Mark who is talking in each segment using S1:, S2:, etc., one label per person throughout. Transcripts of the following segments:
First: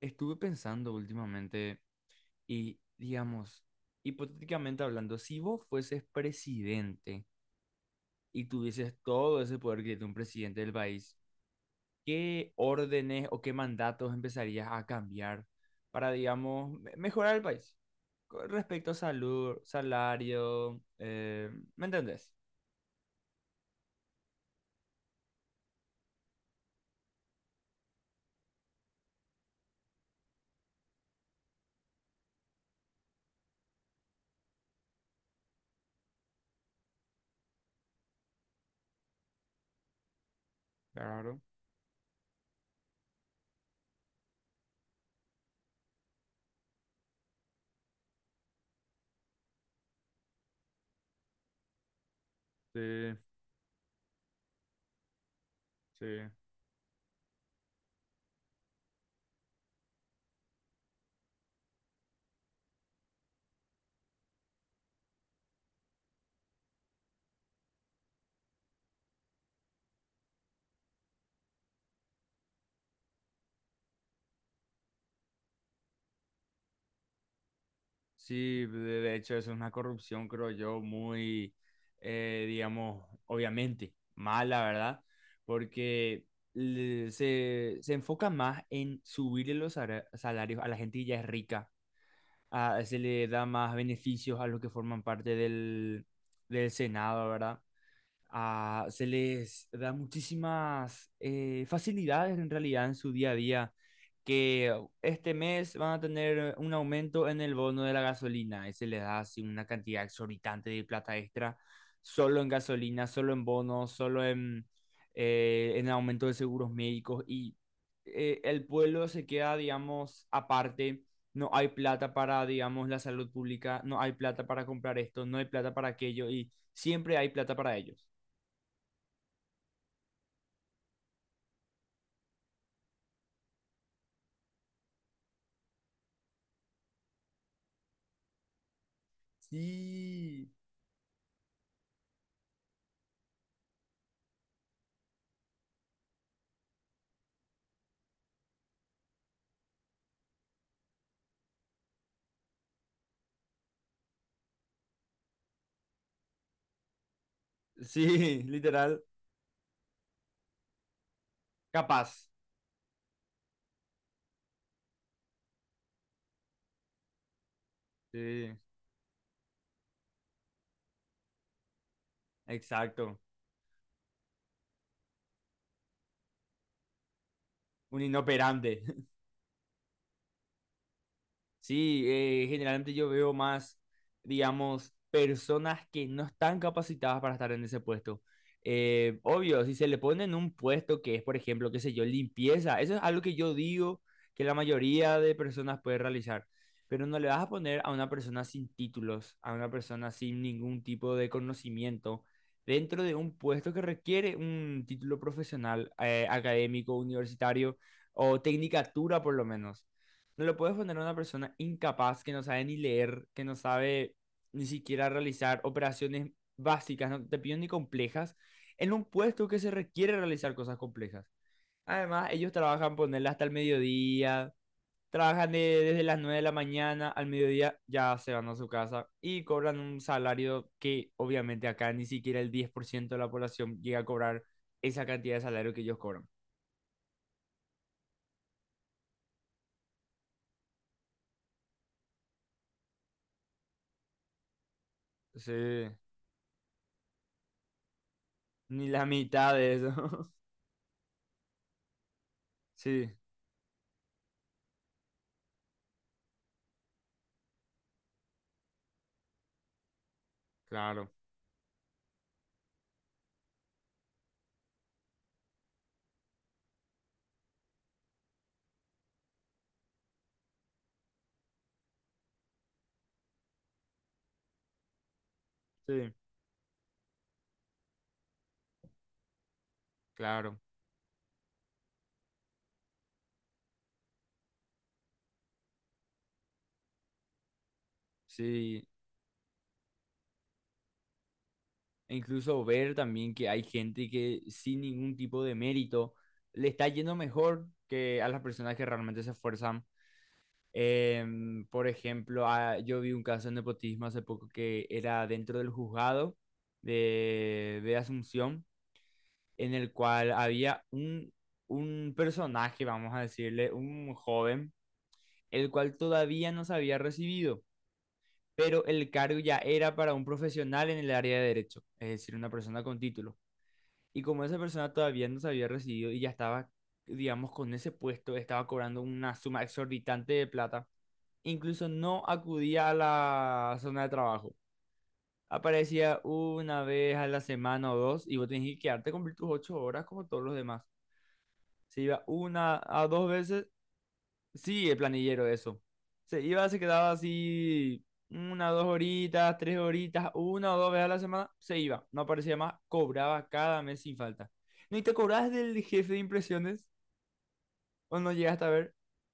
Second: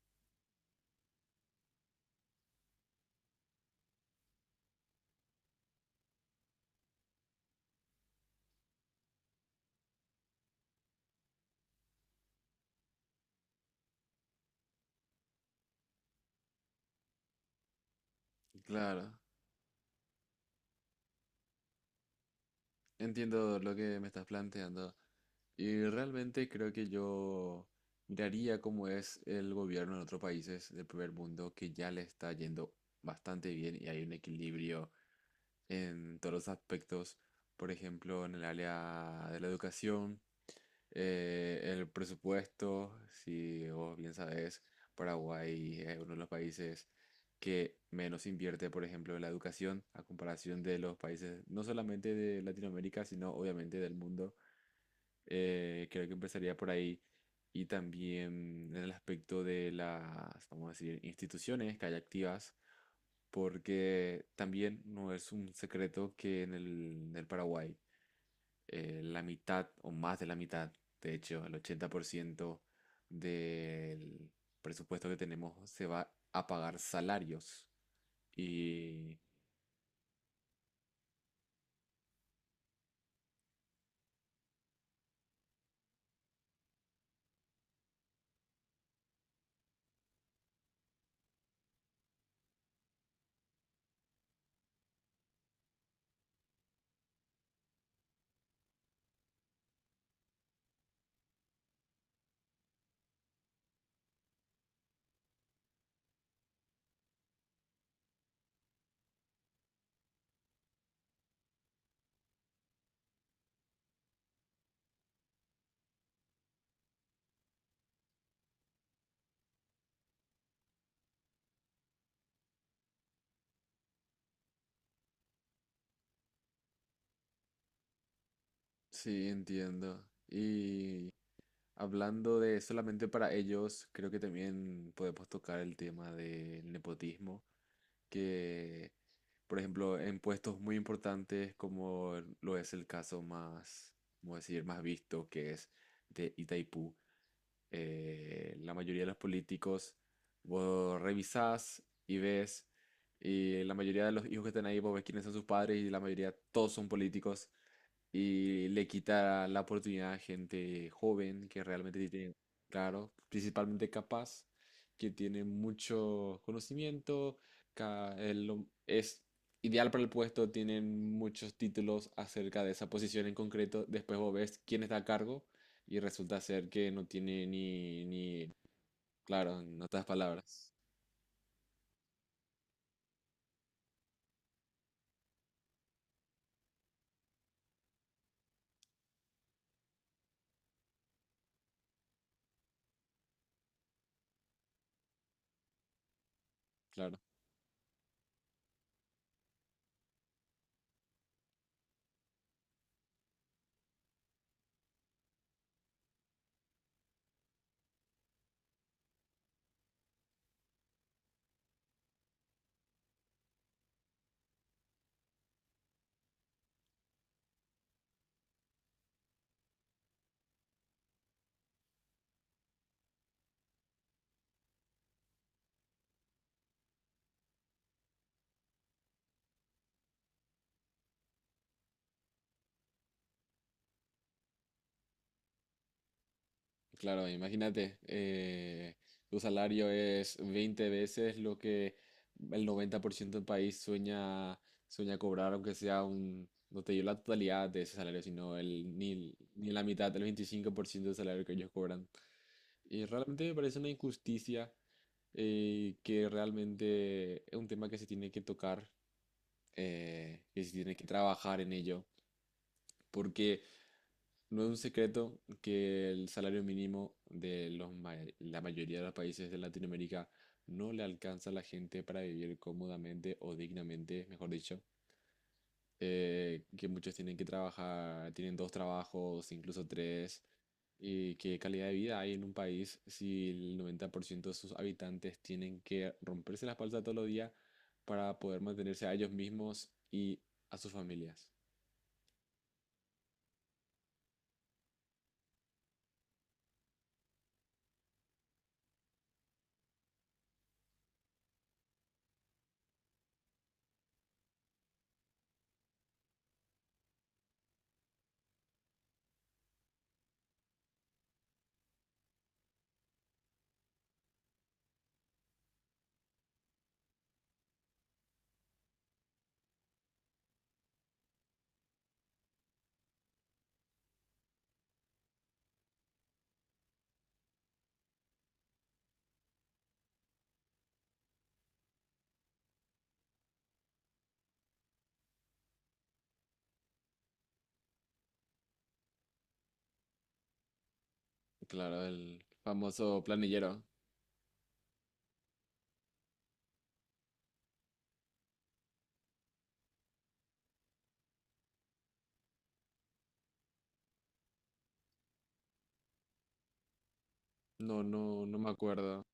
S1: Estuve pensando últimamente y, digamos, hipotéticamente hablando, si vos fueses presidente y tuvieses todo ese poder que tiene un presidente del país, ¿qué órdenes o qué mandatos empezarías a cambiar para, digamos, mejorar el país? Con respecto a
S2: Claro,
S1: salud, salario, ¿me entendés?
S2: entiendo lo que me estás planteando. Y realmente creo que yo miraría cómo es el gobierno en otros países del primer mundo que ya le está yendo bastante bien y hay un equilibrio en todos los aspectos. Por ejemplo, en el área de la educación.
S1: Claro,
S2: El presupuesto, si vos bien sabés, Paraguay es uno de los países que menos invierte, por ejemplo, en la educación a comparación de los países no solamente de
S1: sí,
S2: Latinoamérica, sino obviamente del mundo.
S1: sí.
S2: Creo que empezaría por ahí. Y también en el aspecto de las, vamos a decir, instituciones que hay activas, porque también no es un secreto que en el Paraguay la mitad o más de la mitad, de hecho, el 80% del presupuesto que tenemos se va a pagar salarios.
S1: Sí, de
S2: Y
S1: hecho es una corrupción, creo yo, muy, digamos, obviamente mala, ¿verdad? Porque se enfoca más en subirle los salarios a la gente que ya es rica, se le da más beneficios a los que forman parte del Senado, ¿verdad? Ah, se les da muchísimas facilidades en realidad en su día a día, que este mes van a tener un aumento en el bono de la gasolina y se les da así una cantidad exorbitante de plata extra, solo en gasolina, solo en bonos, solo en aumento de seguros médicos y el pueblo se queda, digamos, aparte. No hay plata para, digamos, la salud pública, no hay plata para comprar esto, no hay plata para aquello y siempre hay plata para ello.
S2: sí, entiendo. Y hablando de solamente para ellos, creo que también podemos tocar el tema del nepotismo, que, por ejemplo, en
S1: Sí,
S2: puestos muy importantes como lo es el caso más, ¿cómo decir?, más visto, que es de Itaipú. La mayoría de los políticos, vos revisás y ves, y la mayoría de los hijos que están ahí, vos ves quiénes son sus padres y la mayoría todos son políticos,
S1: sí,
S2: y le
S1: literal,
S2: quita la oportunidad a gente joven que realmente sí
S1: capaz.
S2: tiene, claro, principalmente capaz, que tiene mucho conocimiento,
S1: Sí,
S2: es ideal para el puesto, tienen muchos títulos acerca de esa
S1: exacto.
S2: posición en concreto, después vos ves quién está a cargo y resulta ser que no tiene
S1: Un
S2: ni,
S1: inoperante.
S2: claro, en otras palabras,
S1: Sí, generalmente yo veo más, digamos, personas que no están capacitadas para estar en ese puesto. Obvio, si se le pone en un puesto que es, por ejemplo, qué sé yo, limpieza, eso es algo que yo digo que la mayoría de personas puede realizar, pero
S2: claro.
S1: no le vas a poner a una persona sin títulos, a una persona sin ningún tipo de conocimiento, dentro de un puesto que requiere un título profesional, académico, universitario o tecnicatura por lo menos. No lo puedes poner a una persona incapaz que no sabe ni leer, que no sabe ni siquiera realizar operaciones básicas, no te pido ni complejas, en un puesto que se requiere realizar cosas complejas. Además, ellos trabajan ponerla hasta el mediodía, trabajan desde las 9 de la mañana al mediodía, ya se van a su casa y cobran un salario que obviamente acá ni siquiera el 10% de la población llega a cobrar esa cantidad de salario que ellos cobran.
S2: Claro, imagínate, tu salario es 20 veces lo que el 90% del país sueña, sueña cobrar,
S1: Sí,
S2: aunque sea un, no te digo la totalidad de ese salario,
S1: ni la
S2: ni,
S1: mitad
S2: ni
S1: de
S2: la mitad, el
S1: eso.
S2: 25% del salario que ellos cobran. Y
S1: Sí,
S2: realmente me parece una injusticia. Que realmente es un tema que se tiene que tocar, que se tiene que
S1: claro.
S2: trabajar en ello, porque no es un secreto que el salario mínimo de la mayoría de los países de Latinoamérica no le alcanza a la gente para vivir cómodamente o dignamente, mejor dicho.
S1: Sí,
S2: Que muchos tienen que trabajar, tienen dos trabajos, incluso tres.
S1: claro,
S2: ¿Y qué calidad de vida hay en un país si el 90% de sus habitantes tienen que romperse la espalda todos los días para poder
S1: sí.
S2: mantenerse a ellos mismos y a sus familias?
S1: E incluso ver también que hay gente que sin ningún tipo de mérito le está yendo mejor que a las personas que realmente se esfuerzan. Por ejemplo, ah, yo vi un caso de nepotismo hace poco que era dentro del juzgado de Asunción, en el cual había un personaje, vamos a decirle, un joven, el cual todavía no se había recibido. Pero el cargo ya era para un profesional en el área de derecho, es decir, una persona con título. Y como esa persona todavía no se había recibido y ya estaba, digamos, con ese puesto, estaba cobrando una suma exorbitante de plata, incluso no acudía a la zona de trabajo. Aparecía una vez a la semana o dos y vos tenías que quedarte a cumplir tus 8 horas como todos los demás. Se
S2: Claro,
S1: iba
S2: el
S1: una a
S2: famoso
S1: dos veces.
S2: planillero.
S1: Sí, el planillero, eso. Se iba, se quedaba así una, dos horitas, tres horitas, una o dos veces a la semana, se iba, no aparecía más, cobraba cada mes sin falta. ¿No y te cobras del jefe de impresiones?
S2: No,
S1: ¿O no
S2: no, no
S1: llegaste a
S2: me
S1: ver?
S2: acuerdo.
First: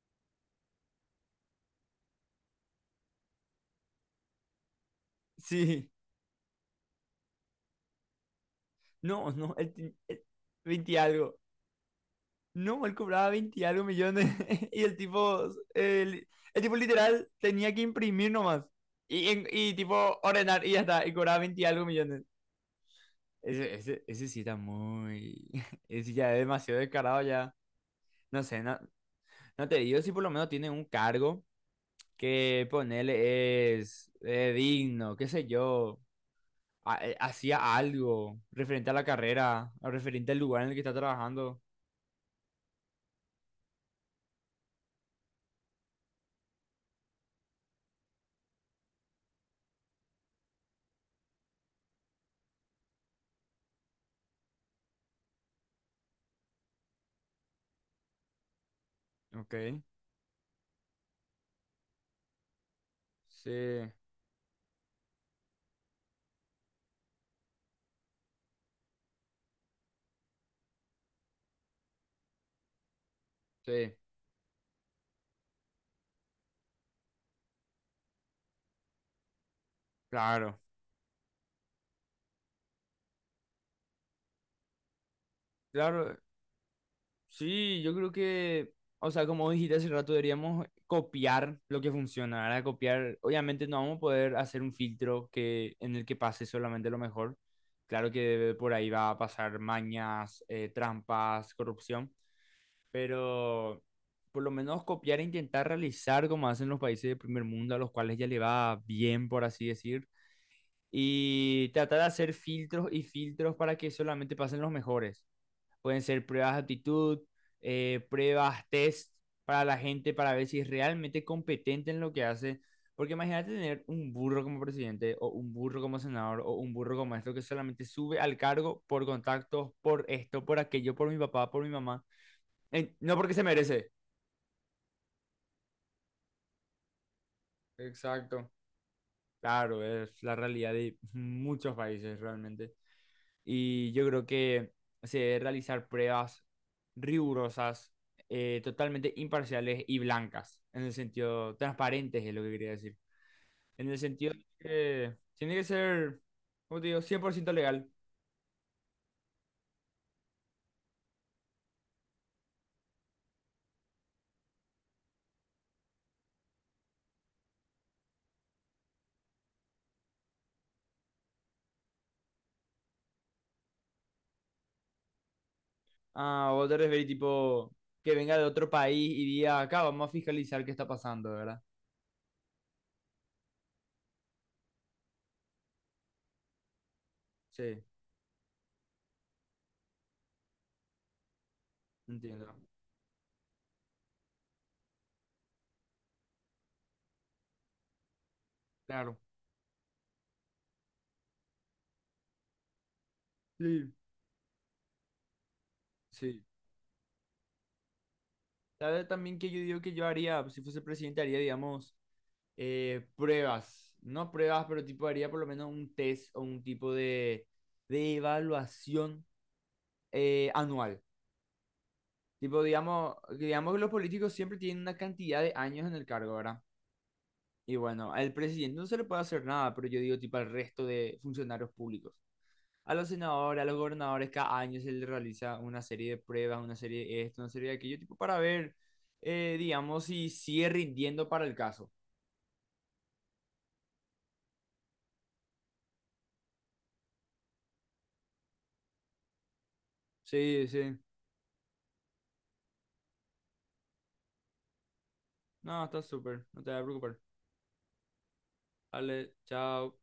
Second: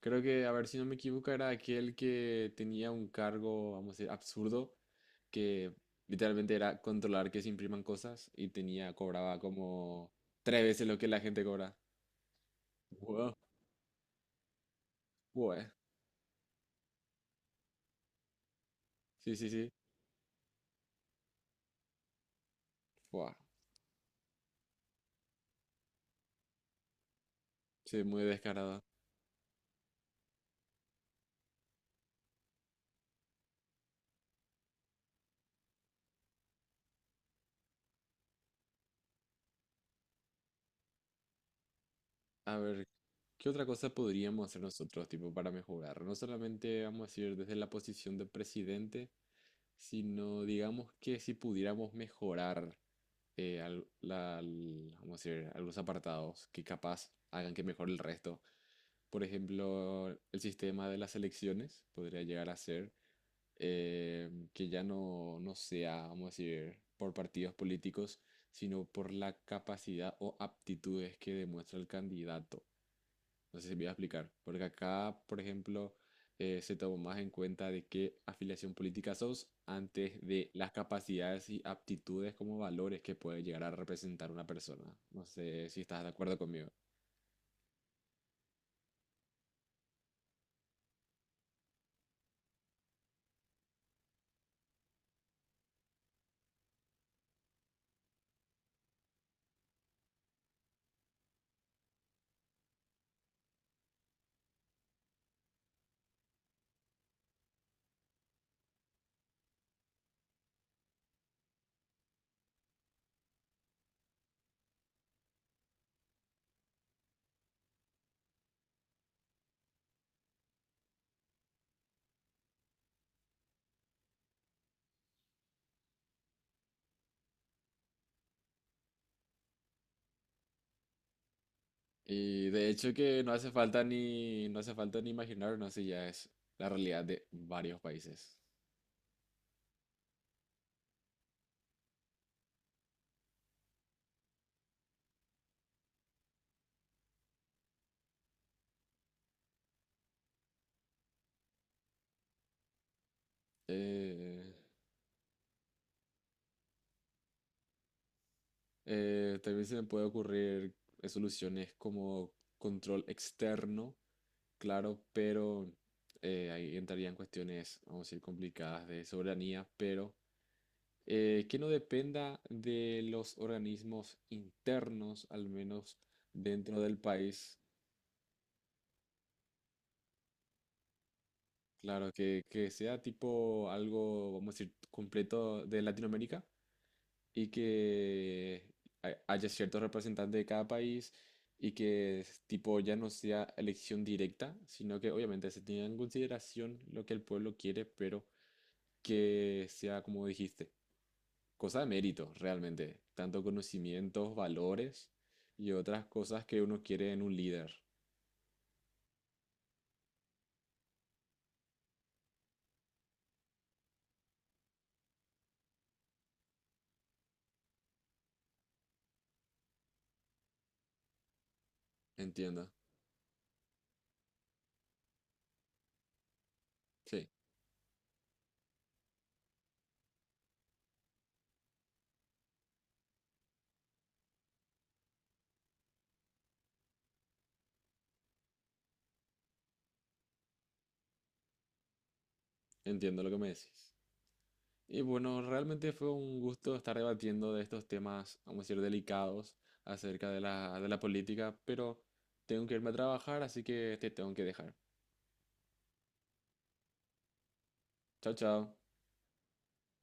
S2: Creo que, a ver si no me equivoco, era aquel que tenía un cargo, vamos a decir, absurdo, que
S1: Sí,
S2: literalmente era controlar que se impriman cosas y tenía,
S1: no,
S2: cobraba
S1: no,
S2: como
S1: el
S2: tres veces
S1: 20
S2: lo
S1: y
S2: que la
S1: algo.
S2: gente cobra.
S1: No, él cobraba
S2: Wow.
S1: 20 y algo millones y el tipo,
S2: Buah.
S1: el tipo literal tenía que imprimir nomás y,
S2: Sí, sí, sí.
S1: y tipo ordenar y ya está, y cobraba 20 y algo millones.
S2: Buah.
S1: Ese sí está muy. Ese ya es demasiado descarado, ya.
S2: Sí, muy
S1: No sé, no,
S2: descarado.
S1: no te digo si por lo menos tiene un cargo que ponerle es digno, qué sé yo. Hacía algo referente a la carrera, o referente al lugar en el que está trabajando.
S2: A ver, ¿qué otra cosa podríamos hacer nosotros, tipo, para mejorar? No solamente, vamos a decir, desde la posición de presidente, sino digamos que si pudiéramos mejorar vamos a decir, algunos apartados que capaz hagan que mejore el resto. Por
S1: Ok.
S2: ejemplo, el sistema de las elecciones podría llegar a ser,
S1: Sí,
S2: que ya no, no sea, vamos a decir, por partidos políticos, sino por la capacidad o aptitudes que demuestra el candidato. No sé si me voy a
S1: sí,
S2: explicar. Porque acá, por ejemplo, se tomó más en cuenta de qué afiliación política sos antes de
S1: claro.
S2: las capacidades y aptitudes como valores que puede llegar a representar una persona. No sé si estás de
S1: Claro,
S2: acuerdo conmigo.
S1: sí, yo creo que, o sea, como dijiste hace rato, deberíamos copiar lo que funciona, ¿verdad? Copiar, obviamente no vamos a poder hacer un filtro en el que pase solamente lo mejor. Claro que por ahí va a pasar mañas, trampas, corrupción, pero por lo menos copiar e intentar realizar como hacen los países de primer mundo, a los cuales ya le va bien, por así decir, y tratar de hacer filtros y filtros para que solamente pasen los mejores. Pueden ser pruebas de actitud, pruebas, test para la gente para ver si es realmente competente en lo que hace. Porque imagínate tener un burro como presidente o un burro como senador o un burro como esto que solamente sube al cargo por contactos, por esto, por aquello, por mi papá, por mi mamá.
S2: Y de hecho
S1: No
S2: que no
S1: porque se
S2: hace falta
S1: merece.
S2: ni, no hace falta ni imaginar, no sé, ya es la realidad de varios países.
S1: Exacto. Claro, es la realidad de muchos países realmente. Y yo creo que se debe realizar pruebas rigurosas, totalmente imparciales y blancas, en el sentido, transparentes es lo que quería decir. En el sentido de
S2: Eh,
S1: que tiene que ser, como te digo, 100% legal.
S2: también se me puede ocurrir soluciones como control externo. Claro, pero ahí entrarían cuestiones, vamos a decir, complicadas de soberanía, pero que no dependa de los organismos internos, al menos
S1: Ah, ¿vos te
S2: dentro del
S1: referís
S2: país.
S1: tipo que venga de otro país y diga, acá vamos a fiscalizar qué está pasando, ¿verdad?
S2: Claro, que sea tipo algo, vamos a decir, completo de Latinoamérica y
S1: Sí,
S2: que haya ciertos representantes de cada país y que es
S1: entiendo.
S2: tipo ya no sea elección directa, sino que obviamente se tenga en consideración lo que el pueblo quiere, pero
S1: Claro.
S2: que sea, como dijiste, cosa de mérito realmente, tanto
S1: Sí,
S2: conocimientos, valores y otras
S1: sí.
S2: cosas que uno quiere en un líder.
S1: ¿Sabes también que yo digo que yo haría, si fuese presidente, haría, digamos, pruebas? No pruebas, pero tipo haría por lo menos un test o un tipo de evaluación anual. Tipo,
S2: Entiendo,
S1: digamos, digamos que los políticos siempre tienen una cantidad de años en el cargo, ¿verdad?
S2: sí,
S1: Y bueno, al presidente no se le puede hacer nada, pero yo digo tipo al resto de funcionarios públicos. A los senadores, a los gobernadores, cada año se les realiza una serie de pruebas, una serie de esto, una serie de aquello, tipo para ver, digamos, si sigue rindiendo para el caso.
S2: entiendo lo que me decís. Y bueno, realmente fue un gusto estar debatiendo de estos temas, vamos a decir, delicados acerca de
S1: Sí,
S2: la, de
S1: sí.
S2: la política, pero tengo que irme a trabajar, así que te tengo que dejar.
S1: No, está súper, no te vas a preocupar.
S2: Chao, chao.
S1: Vale, chao.